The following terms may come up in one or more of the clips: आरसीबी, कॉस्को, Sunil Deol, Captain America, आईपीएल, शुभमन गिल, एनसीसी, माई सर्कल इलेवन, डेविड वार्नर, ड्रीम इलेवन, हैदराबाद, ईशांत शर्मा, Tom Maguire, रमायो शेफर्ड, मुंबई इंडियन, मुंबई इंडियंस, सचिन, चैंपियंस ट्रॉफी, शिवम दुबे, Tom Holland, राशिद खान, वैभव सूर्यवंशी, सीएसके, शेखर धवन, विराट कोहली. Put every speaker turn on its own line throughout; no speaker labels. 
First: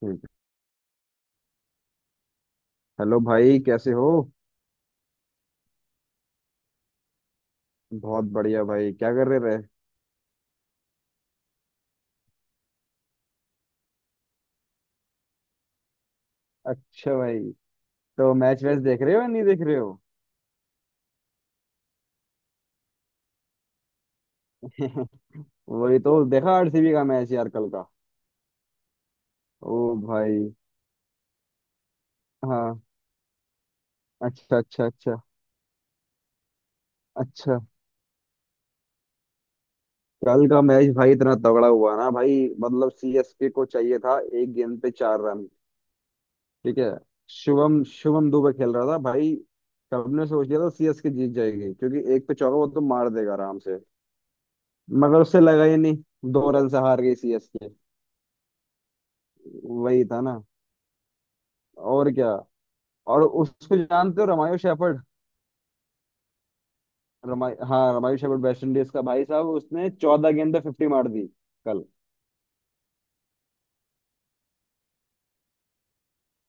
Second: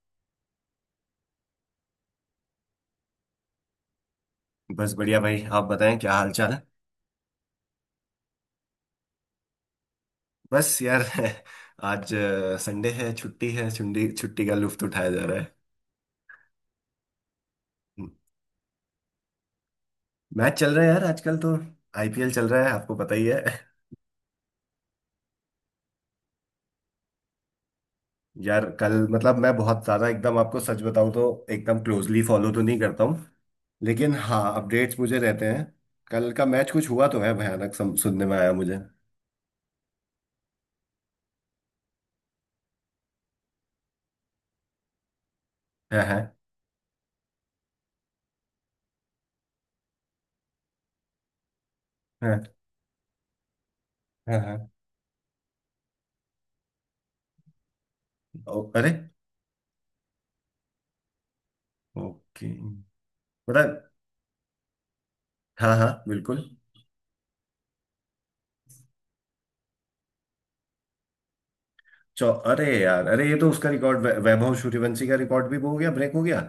ठीक है। हेलो भाई, कैसे हो।
बस बढ़िया भाई आप बताएं क्या हाल चाल है।
बहुत बढ़िया भाई। क्या कर रहे रहे।
बस यार आज संडे है छुट्टी छुट्टी का लुफ्त उठाया जा रहा है।
अच्छा भाई।
हम्म।
तो मैच वैच देख रहे हो या नहीं देख रहे हो।
मैच चल रहा है यार आजकल तो। आईपीएल चल रहा है आपको पता ही है
वही तो। देखा आरसीबी का मैच यार, कल का।
यार कल मतलब मैं
ओ
बहुत ज्यादा एकदम
भाई।
आपको सच बताऊं तो एकदम क्लोजली फॉलो तो नहीं
हाँ।
करता हूँ। लेकिन हाँ
अच्छा अच्छा
अपडेट्स
अच्छा
मुझे रहते हैं। कल का मैच कुछ हुआ तो है
अच्छा।
भयानक सुनने में आया मुझे।
कल का मैच भाई इतना तगड़ा हुआ ना भाई, मतलब सीएसके को चाहिए था 1 गेंद पे 4 रन।
है, है,
ठीक है। शुभम शुभम दुबे खेल रहा था भाई। सबने सोच लिया था सीएसके जीत जाएगी क्योंकि एक पे
है,
चौका वो तो मार देगा आराम से।
है, है।
मगर उससे लगा ही नहीं। 2 रन से हार गई सीएसके।
ओ, अरे।
वही था ना। और क्या।
ओके।
और उसको
बता।
जानते हो, रमायो शेफर्ड।
हाँ हाँ बिल्कुल।
रमाई हाँ, रमायो शेफर्ड वेस्ट इंडीज का, भाई साहब उसने 14 गेंद पे 50 मार दी। कल।
चौ अरे यार अरे ये तो उसका रिकॉर्ड वैभव सूर्यवंशी का रिकॉर्ड भी वो हो गया ब्रेक हो गया।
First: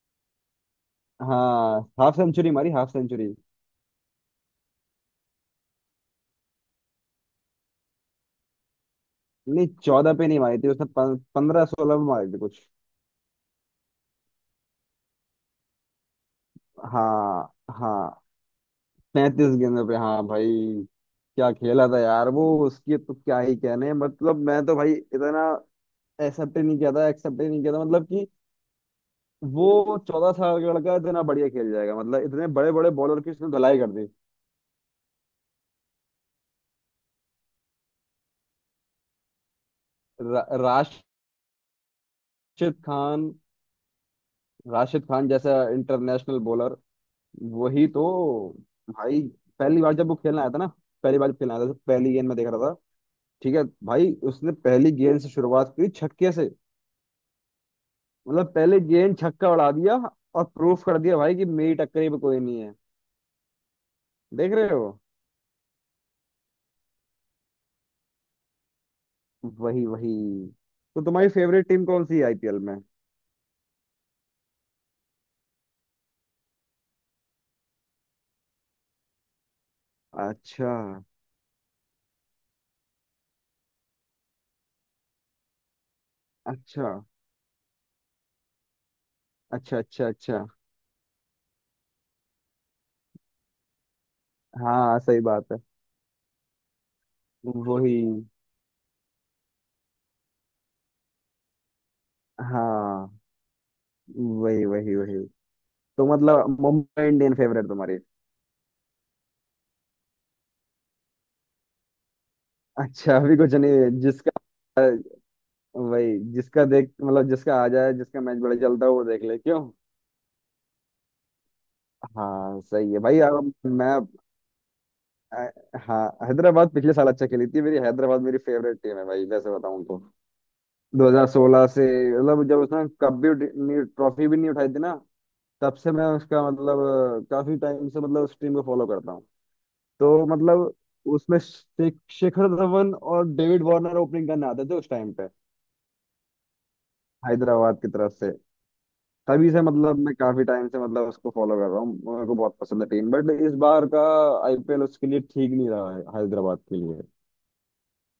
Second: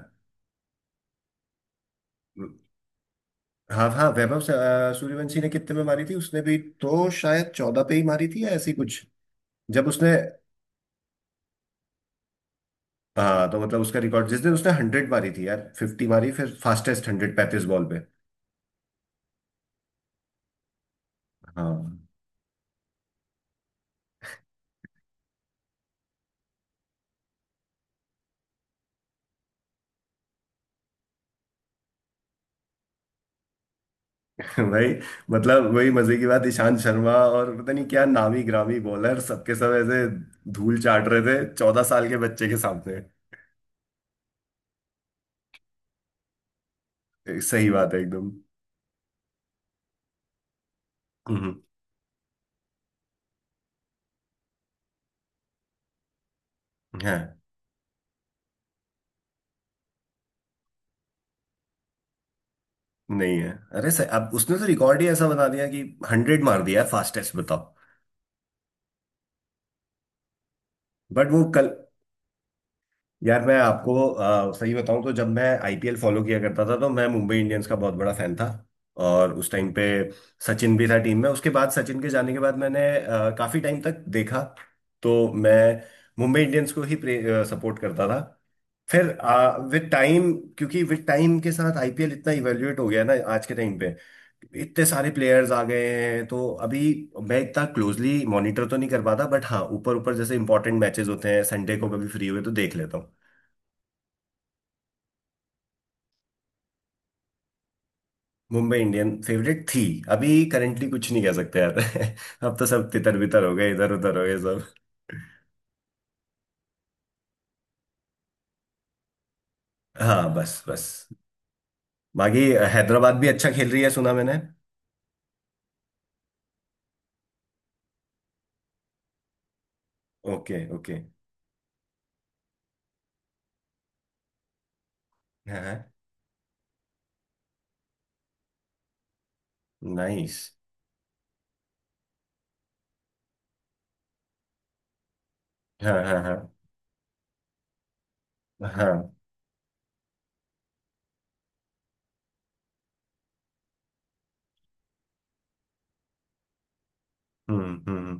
हाँ हाफ सेंचुरी मारी, हाफ सेंचुरी।
हाँ हाँ वैभव सूर्यवंशी ने कितने में मारी थी उसने भी तो शायद 14 पे ही मारी थी या ऐसी कुछ।
नहीं
जब उसने।
चौदह पे नहीं मारी थी, उसने 15, 16 पे मारी थी कुछ।
हाँ तो मतलब उसका रिकॉर्ड जिस दिन उसने 100 मारी थी यार 50 मारी फिर फास्टेस्ट हंड्रेड
हाँ
पैंतीस बॉल पे।
हाँ 35 गेंदों पे हाँ भाई। क्या
हाँ
खेला था यार वो, उसकी तो क्या ही कहने, मतलब मैं तो भाई इतना एक्सेप्ट ही नहीं किया था, एक्सेप्ट ही नहीं किया था, मतलब। वो 14 साल का लड़का इतना बढ़िया खेल जाएगा, मतलब इतने बड़े बड़े बॉलर की उसने धुलाई कर दी।
भाई। मतलब वही मजे की बात ईशांत शर्मा और पता नहीं क्या नामी ग्रामी बॉलर सबके सब ऐसे धूल
राशिद
चाट रहे थे 14 साल के बच्चे के सामने।
खान, राशिद खान जैसा इंटरनेशनल बॉलर।
सही
वही
बात है
तो
एकदम।
भाई। पहली बार जब वो खेलने आया था ना, पहली बार जब खेलने
हम्म।
आया था तो पहली गेंद में देख रहा था। ठीक है भाई, उसने पहली गेंद से शुरुआत की छक्के से।
हाँ
मतलब पहले गेंद छक्का उड़ा दिया। और प्रूफ कर दिया भाई कि मेरी टक्करी में कोई नहीं है।
नहीं है। अरे सर अब
देख
उसने तो
रहे हो।
रिकॉर्ड ही ऐसा बना दिया कि हंड्रेड मार दिया है फास्टेस्ट बताओ।
वही वही। तो तुम्हारी
बट वो
फेवरेट
कल।
टीम कौन सी है आईपीएल में।
यार मैं आपको सही बताऊं तो जब मैं आईपीएल फॉलो किया करता था तो मैं मुंबई इंडियंस का बहुत बड़ा फैन था। और उस टाइम पे
अच्छा
सचिन भी था टीम में उसके बाद सचिन के जाने के बाद मैंने काफी टाइम तक देखा। तो मैं मुंबई इंडियंस को
अच्छा
ही सपोर्ट करता था। फिर
अच्छा
विद
अच्छा
टाइम
अच्छा।
क्योंकि विद टाइम के साथ आईपीएल इतना इवेल्युएट हो गया ना आज के टाइम पे इतने
हाँ
सारे
सही
प्लेयर्स
बात है।
आ गए हैं। तो अभी मैं इतना
वही।
क्लोजली मॉनिटर तो नहीं कर पाता बट हाँ ऊपर ऊपर जैसे इंपॉर्टेंट मैचेस होते हैं संडे को कभी फ्री हुए तो देख लेता
हाँ
हूँ।
वही वही वही। तो मतलब मुंबई इंडियन फेवरेट तुम्हारी।
मुंबई इंडियन फेवरेट थी। अभी करंटली कुछ नहीं कह सकते यार अब तो सब
अच्छा
तितर
अभी
बितर हो
कुछ
गए इधर
नहीं
उधर हो
जिसका।
गए सब।
वही जिसका देख, मतलब जिसका आ जाए, जिसका मैच बड़ा चलता हो वो देख ले क्यों।
हाँ बस बस। बाकी
हाँ सही है
हैदराबाद
भाई,
भी अच्छा
अब
खेल रही है
मैं।
सुना मैंने।
अ, हाँ हैदराबाद पिछले साल अच्छा खेली थी। मेरी हैदराबाद मेरी फेवरेट टीम है भाई, वैसे बताऊं तो
ओके ओके।
2016 से, मतलब जब उसने कप भी ट्रॉफी भी नहीं उठाई थी ना। तब
हाँ।
से मैं उसका मतलब काफी टाइम से मतलब उस टीम को फॉलो करता। तो
नाइस।
मतलब उसमें शेखर धवन और डेविड वार्नर ओपनिंग करने आते थे उस टाइम पे,
हाँ हाँ हाँ
हैदराबाद की तरफ से।
हाँ।
तभी से मतलब मैं काफी टाइम से मतलब उसको फॉलो कर रहा हूँ, मेरे को बहुत पसंद है टीम, बट इस बार का आईपीएल उसके लिए ठीक नहीं रहा है, हैदराबाद के लिए।
हम्म हम्म हम्म।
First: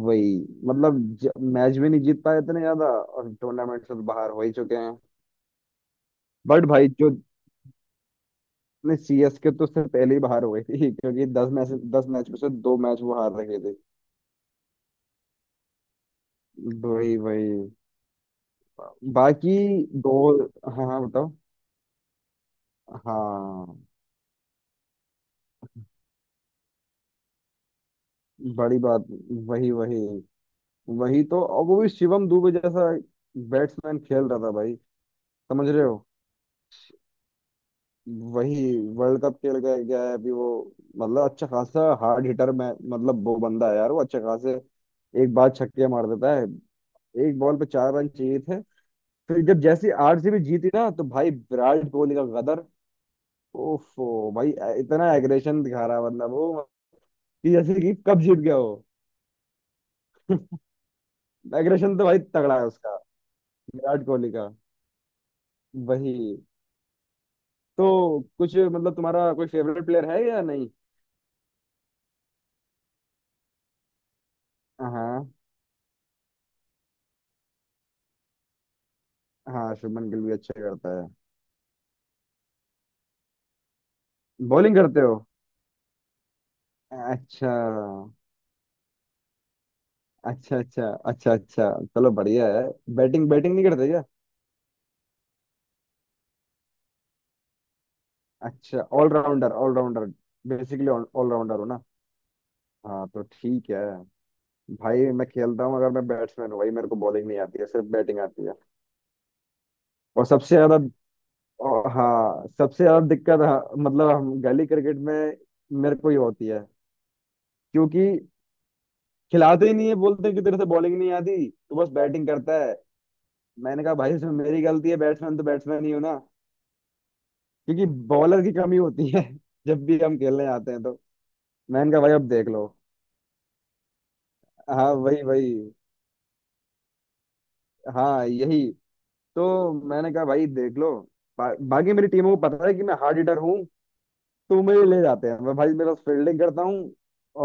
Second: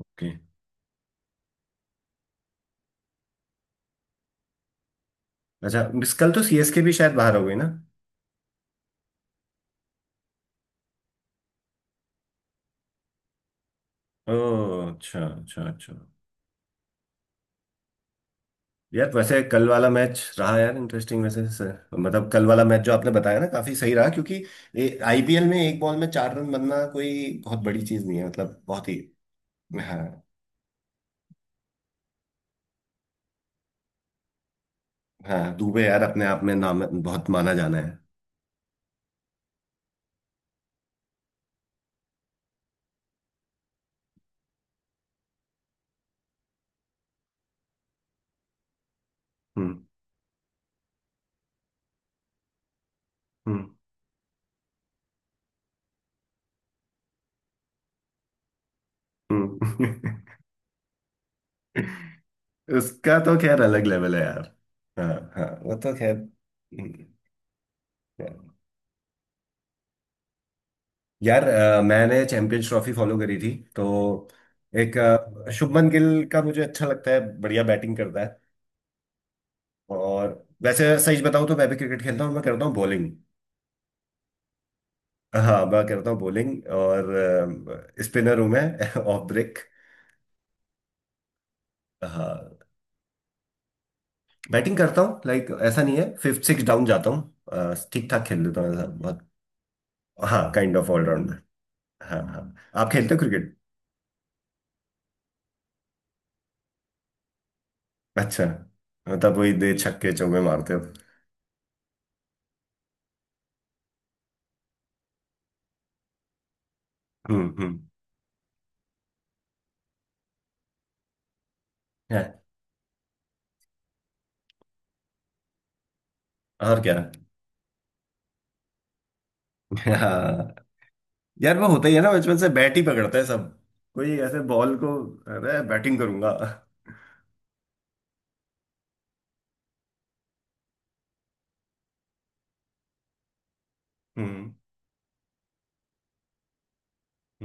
ओके।
वही। मतलब मैच भी नहीं जीत पाए इतने ज्यादा और टूर्नामेंट से तो बाहर हो ही चुके हैं।
अच्छा मिस कल तो
बट
सीएसके
भाई
भी
जो
शायद बाहर हो गई ना।
ने सीएसके तो उससे पहले ही बाहर हो गई थी क्योंकि 10 मैच में से 2 मैच वो हार रहे थे।
ओ। अच्छा अच्छा अच्छा।
वही वही।
यार वैसे
बाकी।
कल वाला
दो।
मैच रहा यार
हाँ हाँ
इंटरेस्टिंग
बताओ।
वैसे सर मतलब कल वाला मैच जो आपने बताया ना काफी
हाँ।
सही रहा क्योंकि आईपीएल में 1 बॉल में 4 रन बनना कोई बहुत बड़ी चीज नहीं है मतलब
बड़ी
बहुत ही।
बात। वही वही
हाँ।
वही तो। और वो भी शिवम दुबे जैसा बैट्समैन खेल रहा था भाई।
हाँ
समझ रहे
दुबे
हो।
यार अपने आप में नाम बहुत माना जाना है।
वही। वर्ल्ड कप खेल के गया है अभी वो। मतलब अच्छा खासा हार्ड हिटर में, मतलब वो बंदा है यार, वो अच्छे खासे एक बार छक्के मार देता है। 1 बॉल पे 4 रन चाहिए थे। फिर जब
हम्म
जैसे आरसीबी जीती ना तो भाई विराट कोहली का गदर।
हम्म
ओफो भाई। इतना एग्रेशन दिखा रहा है, मतलब वो, कि जैसे कि कब जीत गया वो।
हम्म।
एग्रेशन तो भाई तगड़ा है उसका,
उसका तो खैर अलग
विराट
लेवल है
कोहली
यार।
का।
हाँ हाँ वो तो खैर
वही।
हम्म।
तो कुछ मतलब तुम्हारा कोई फेवरेट प्लेयर है या नहीं।
यार मैंने चैंपियंस ट्रॉफी फॉलो करी थी तो एक
हाँ
शुभमन गिल का मुझे अच्छा लगता है बढ़िया बैटिंग करता है।
हाँ, शुभमन गिल
और
भी अच्छा
वैसे
करता है।
सच बताऊं तो मैं भी क्रिकेट खेलता हूँ मैं करता हूँ बॉलिंग।
बॉलिंग करते हो।
हाँ मैं करता हूँ बॉलिंग।
अच्छा
और स्पिनर हूँ मैं। Of break.
अच्छा अच्छा अच्छा अच्छा। चलो बढ़िया
हाँ।
है। बैटिंग बैटिंग नहीं करते क्या।
बैटिंग करता हूँ लाइक ऐसा नहीं है फिफ्थ सिक्स डाउन जाता हूँ ठीक ठाक खेल लेता हूँ
अच्छा,
ऐसा बहुत।
Allrounder allrounder.
हाँ kind
basically
of allrounder.
Allrounder हो ना।
हाँ हाँ। आप
हाँ
खेलते हो
तो
क्रिकेट।
ठीक है भाई, मैं खेलता हूँ। अगर मैं बैट्समैन हूँ भाई, मेरे को बॉलिंग नहीं आती है, सिर्फ बैटिंग
अच्छा।
आती है।
मतलब वही दे छक्के
और
चौके
सबसे
मारते
ज्यादा,
हो।
और हाँ सबसे ज्यादा दिक्कत, हाँ, मतलब हम गली क्रिकेट में मेरे को ये होती है।
हम्म।
क्योंकि खिलाते ही नहीं है, बोलते हैं कि तेरे से बॉलिंग नहीं आती तो बस
है।
बैटिंग करता है। मैंने कहा भाई इसमें मेरी गलती है, बैट्समैन तो बैट्समैन ही हो ना।
और क्या।
क्योंकि बॉलर की कमी होती है जब भी हम खेलने
हाँ।
आते हैं तो।
यार वो होता
मैंने
ही है
कहा
ना
भाई अब
बचपन
देख
से
लो।
बैट ही पकड़ते हैं सब। कोई ऐसे बॉल
हाँ
को।
वही वही।
अरे बैटिंग करूंगा।
हाँ यही। तो मैंने कहा भाई देख लो। बाकी मेरी टीमों को पता है कि मैं हार्ड हिटर हूँ,
हम्म
तो मुझे ले जाते हैं। मैं भाई, मैं बस फील्डिंग करता हूँ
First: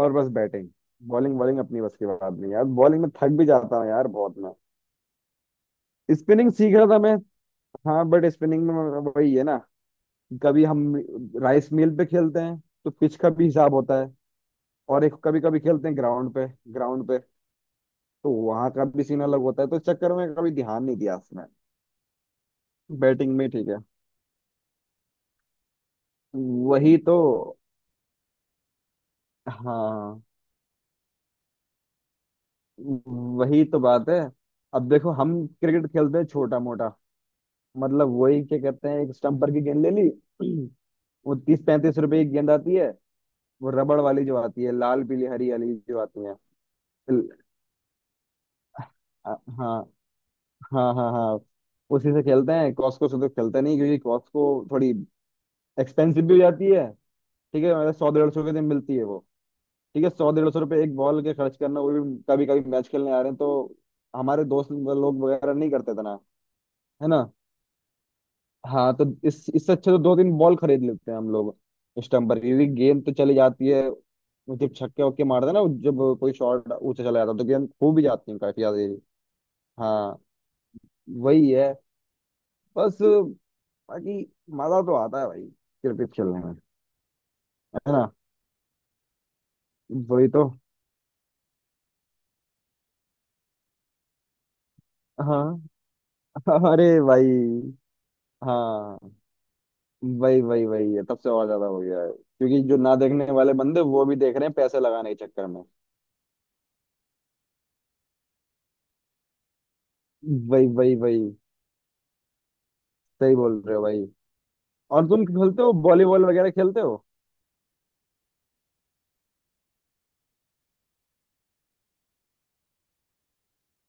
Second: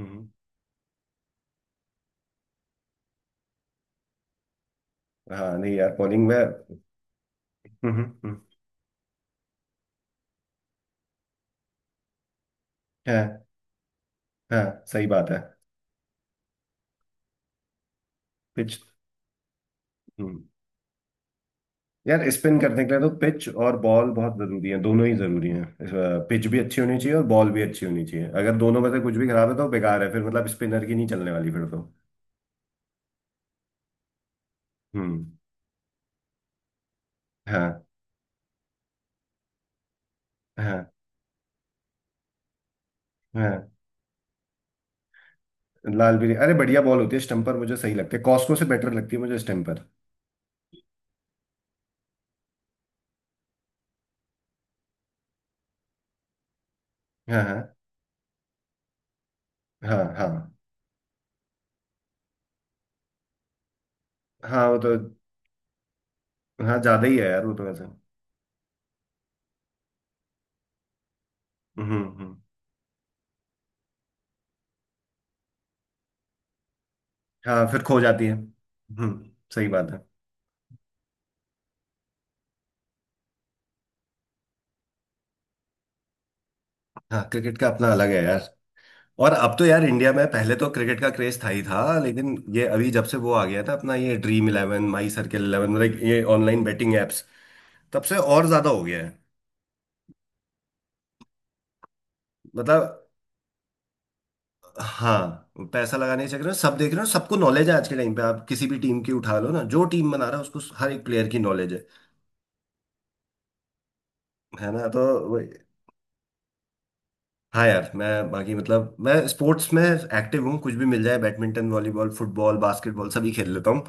और बस बैटिंग। बॉलिंग, बॉलिंग अपनी बस की बात नहीं यार, बॉलिंग में थक भी जाता हूँ यार बहुत मैं।
हाँ नहीं यार बॉलिंग में
स्पिनिंग सीख रहा था मैं, हाँ बट
हम्म।
स्पिनिंग में वही है ना। कभी हम राइस मिल पे खेलते हैं तो पिच का
हाँ।
भी हिसाब होता है।
हाँ
और
सही
एक
बात है।
कभी कभी खेलते हैं ग्राउंड पे, ग्राउंड पे तो वहां
पिच।
का भी सीन अलग होता है, तो इस चक्कर में
हम्म।
कभी ध्यान नहीं दिया उसमें।
यार स्पिन करने के लिए तो
बैटिंग
पिच
में ठीक
और
है।
बॉल बहुत जरूरी है दोनों ही जरूरी हैं। पिच भी अच्छी
वही
होनी चाहिए
तो।
और बॉल भी अच्छी होनी चाहिए अगर दोनों में से कुछ भी खराब है तो बेकार है
हाँ
फिर मतलब स्पिनर की नहीं चलने वाली फिर तो।
वही तो बात है। अब देखो
हम्म।
हम क्रिकेट खेलते हैं छोटा मोटा,
हाँ
मतलब वही क्या कहते हैं, एक स्टम्पर की गेंद ले ली
हाँ
वो 30-35 रुपए की गेंद आती है, वो
हाँ।
रबड़ वाली जो आती है, लाल पीली हरी वाली जो
लाल
आती
भी
है।
अरे बढ़िया बॉल होती है
ल-
स्टम्पर मुझे सही लगती है कॉस्को से बेटर लगती है मुझे
हाँ
स्टम्पर।
हाँ हाँ हाँ। उसी से खेलते हैं, कॉस्को से तो खेलते नहीं क्योंकि कॉस्को थोड़ी एक्सपेंसिव भी हो जाती है।
हाँ
ठीक है,
हाँ।
मतलब 100-150 के दिन मिलती है वो।
हाँ
ठीक है,
हाँ।
100-150 रुपये 1 बॉल के खर्च करना, वो भी कभी कभी, मैच खेलने आ रहे हैं तो। हमारे
हाँ
दोस्त
वो तो।
लोग वगैरह नहीं करते इतना।
हाँ ज्यादा
है
ही
ना।
है यार वो तो वैसे।
हाँ तो इस इससे अच्छा तो 2-3 बॉल खरीद लेते हैं हम लोग,
हम्म हम्म।
स्टम्पर की। क्योंकि गेंद तो चली जाती है जब छक्के वक्के मारते हैं ना, जब कोई शॉट ऊंचा चला जाता है तो
हाँ
गेंद
फिर
खो
खो
भी
जाती
जाती
है।
है काफी ज्यादा ये।
हम्म। सही बात है।
हाँ वही है। बस। बाकी मजा तो आता है भाई, क्रिकेट खेलने में।
हाँ क्रिकेट का अपना
है ना।
अलग है यार। और अब तो यार इंडिया में
वही तो।
पहले तो क्रिकेट का क्रेज था ही था लेकिन ये अभी जब से वो आ गया था अपना ये ड्रीम इलेवन माई सर्कल
हाँ।
इलेवन मतलब ये ऑनलाइन
अरे
बेटिंग एप्स
भाई।
तब से और ज्यादा हो गया
हाँ
है।
वही वही वही है, तब से और ज्यादा हो गया है क्योंकि जो ना
मतलब।
देखने वाले बंदे वो भी देख रहे हैं पैसे लगाने के चक्कर में।
हाँ पैसा लगाने के चक्कर में सब देख रहे हो सबको नॉलेज है आज के टाइम पे आप किसी भी टीम की उठा लो ना जो टीम बना रहा है उसको
वही
हर
वही
एक प्लेयर
वही।
की नॉलेज है।
सही बोल रहे हो भाई।
है ना तो।
और तुम खेलते हो वॉलीबॉल, वगैरह खेलते हो।
हाँ यार मैं बाकी मतलब मैं स्पोर्ट्स में एक्टिव हूँ कुछ भी मिल जाए बैडमिंटन वॉलीबॉल फुटबॉल बास्केटबॉल सभी खेल लेता हूँ।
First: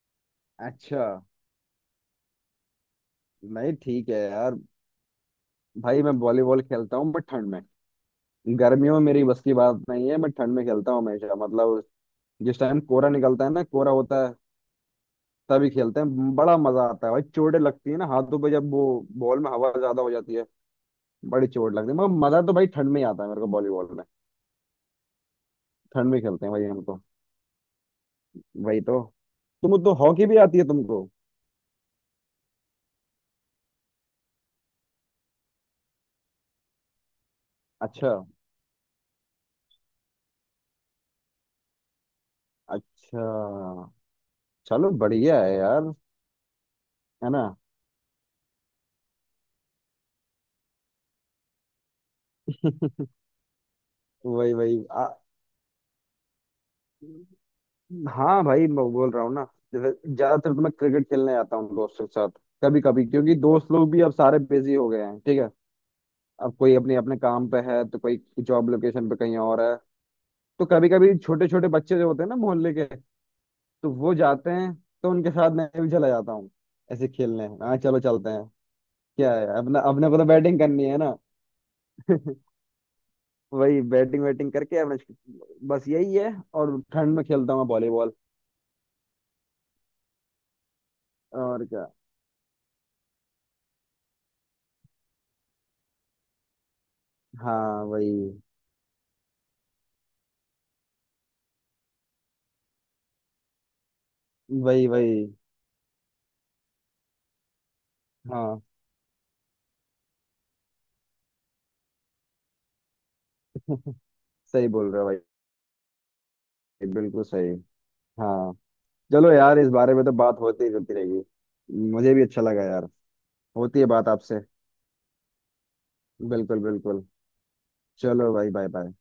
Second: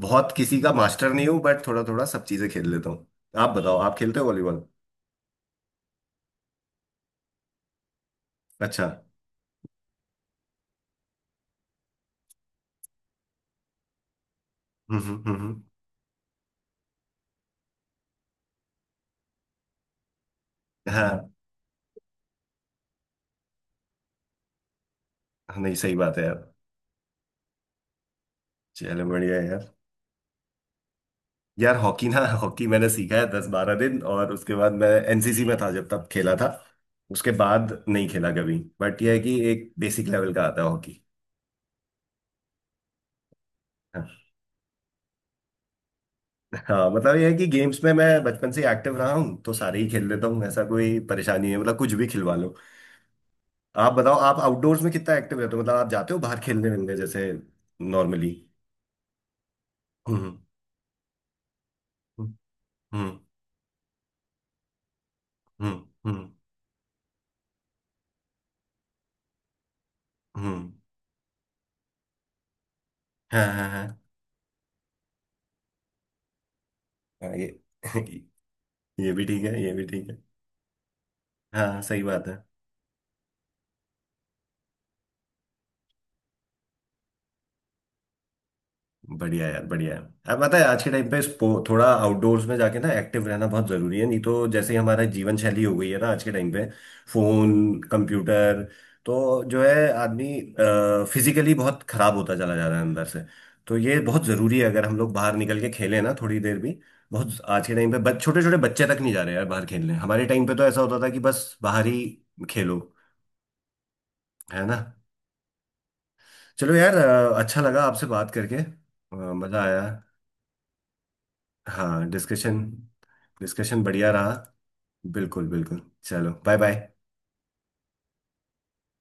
बहुत किसी का
अच्छा।
मास्टर नहीं हूँ बट थोड़ा थोड़ा सब चीज़ें खेल लेता हूँ। आप
नहीं
बताओ आप
ठीक
खेलते
है
हो
यार,
वॉलीबॉल।
भाई मैं वॉलीबॉल खेलता हूँ बट ठंड में,
अच्छा।
गर्मियों में मेरी बस की बात नहीं है। मैं ठंड में खेलता हूँ हमेशा, मतलब जिस टाइम कोहरा निकलता है ना, कोहरा होता है
हम्म।
तभी खेलते हैं। बड़ा मजा आता है भाई। चोटें लगती है ना हाथों पे, जब वो बॉल में हवा ज्यादा हो जाती है,
हाँ।
बड़ी चोट लगती है, मगर मजा तो भाई ठंड में ही आता है मेरे को, वॉलीबॉल में।
नहीं सही
ठंड
बात
में
है
खेलते
यार।
हैं भाई हम तो। वही तो।
चलो बढ़िया है यार।
तुम तो हॉकी भी आती है तुमको।
यार हॉकी ना हॉकी मैंने सीखा है 10 12 दिन और उसके बाद मैं एनसीसी में था जब तब खेला था। उसके बाद नहीं
अच्छा
खेला कभी बट यह है कि एक बेसिक लेवल का आता है हॉकी।
अच्छा।
हाँ।
चलो बढ़िया है यार।
हाँ मतलब ये
है
है
ना।
कि गेम्स में मैं बचपन से एक्टिव रहा हूँ तो सारे ही खेल लेता हूँ ऐसा कोई परेशानी नहीं है मतलब कुछ भी खिलवा लो। आप बताओ आप
वही
आउटडोर्स
वही।
में कितना एक्टिव रहते हो मतलब आप जाते हो बाहर खेलने मिलने जैसे नॉर्मली।
हाँ भाई मैं बोल रहा हूँ ना, जैसे
हम्म
ज्यादातर तो मैं क्रिकेट खेलने जाता हूँ दोस्तों के साथ।
हम्म
कभी कभी
हम्म
क्योंकि दोस्त लोग भी अब सारे बिजी हो गए हैं। ठीक है।
हम्म हम्म
अब कोई अपने अपने काम पे है, तो कोई जॉब लोकेशन पे कहीं और है। तो
हम्म।
कभी कभी छोटे छोटे बच्चे जो होते हैं ना मोहल्ले के,
हाँ हाँ
तो
हाँ
वो जाते हैं, तो उनके साथ मैं भी चला जाता हूँ, ऐसे
हाँ।
खेलने।
ये।
हाँ चलो चलते हैं।
ये भी
क्या
ठीक
है,
है ये
अपना,
भी ठीक
अपने
है।
को तो बैटिंग करनी है ना।
हाँ सही बात है।
वही बैटिंग वैटिंग करके अपने, बस यही है। और ठंड में खेलता हूँ मैं वॉलीबॉल।
बढ़िया यार बढ़िया है। अब पता है आज के टाइम पे
और क्या।
थोड़ा आउटडोर्स में जाके ना एक्टिव रहना बहुत जरूरी है नहीं तो जैसे ही हमारा जीवन शैली हो गई है ना आज के टाइम पे फोन
हाँ वही
कंप्यूटर तो जो है आदमी फिजिकली बहुत खराब होता चला जा रहा है अंदर से। तो ये बहुत जरूरी है अगर
वही
हम लोग
वही।
बाहर निकल के खेलें ना थोड़ी देर भी। बहुत आज के टाइम पे छोटे छोटे
हाँ
बच्चे तक नहीं जा रहे यार बाहर खेलने हमारे टाइम पे तो ऐसा होता था कि बस बाहर ही खेलो। है
सही
ना।
बोल रहे हो भाई।
चलो यार
बिल्कुल सही।
अच्छा लगा आपसे बात
हाँ।
करके।
चलो यार,
मजा
इस बारे में तो
आया।
बात होती ही रहती रहेगी।
हाँ
मुझे भी अच्छा
डिस्कशन।
लगा यार। होती
डिस्कशन
है बात
बढ़िया रहा।
आपसे।
बिल्कुल बिल्कुल चलो बाय
बिल्कुल
बाय।
बिल्कुल। चलो भाई, बाय बाय।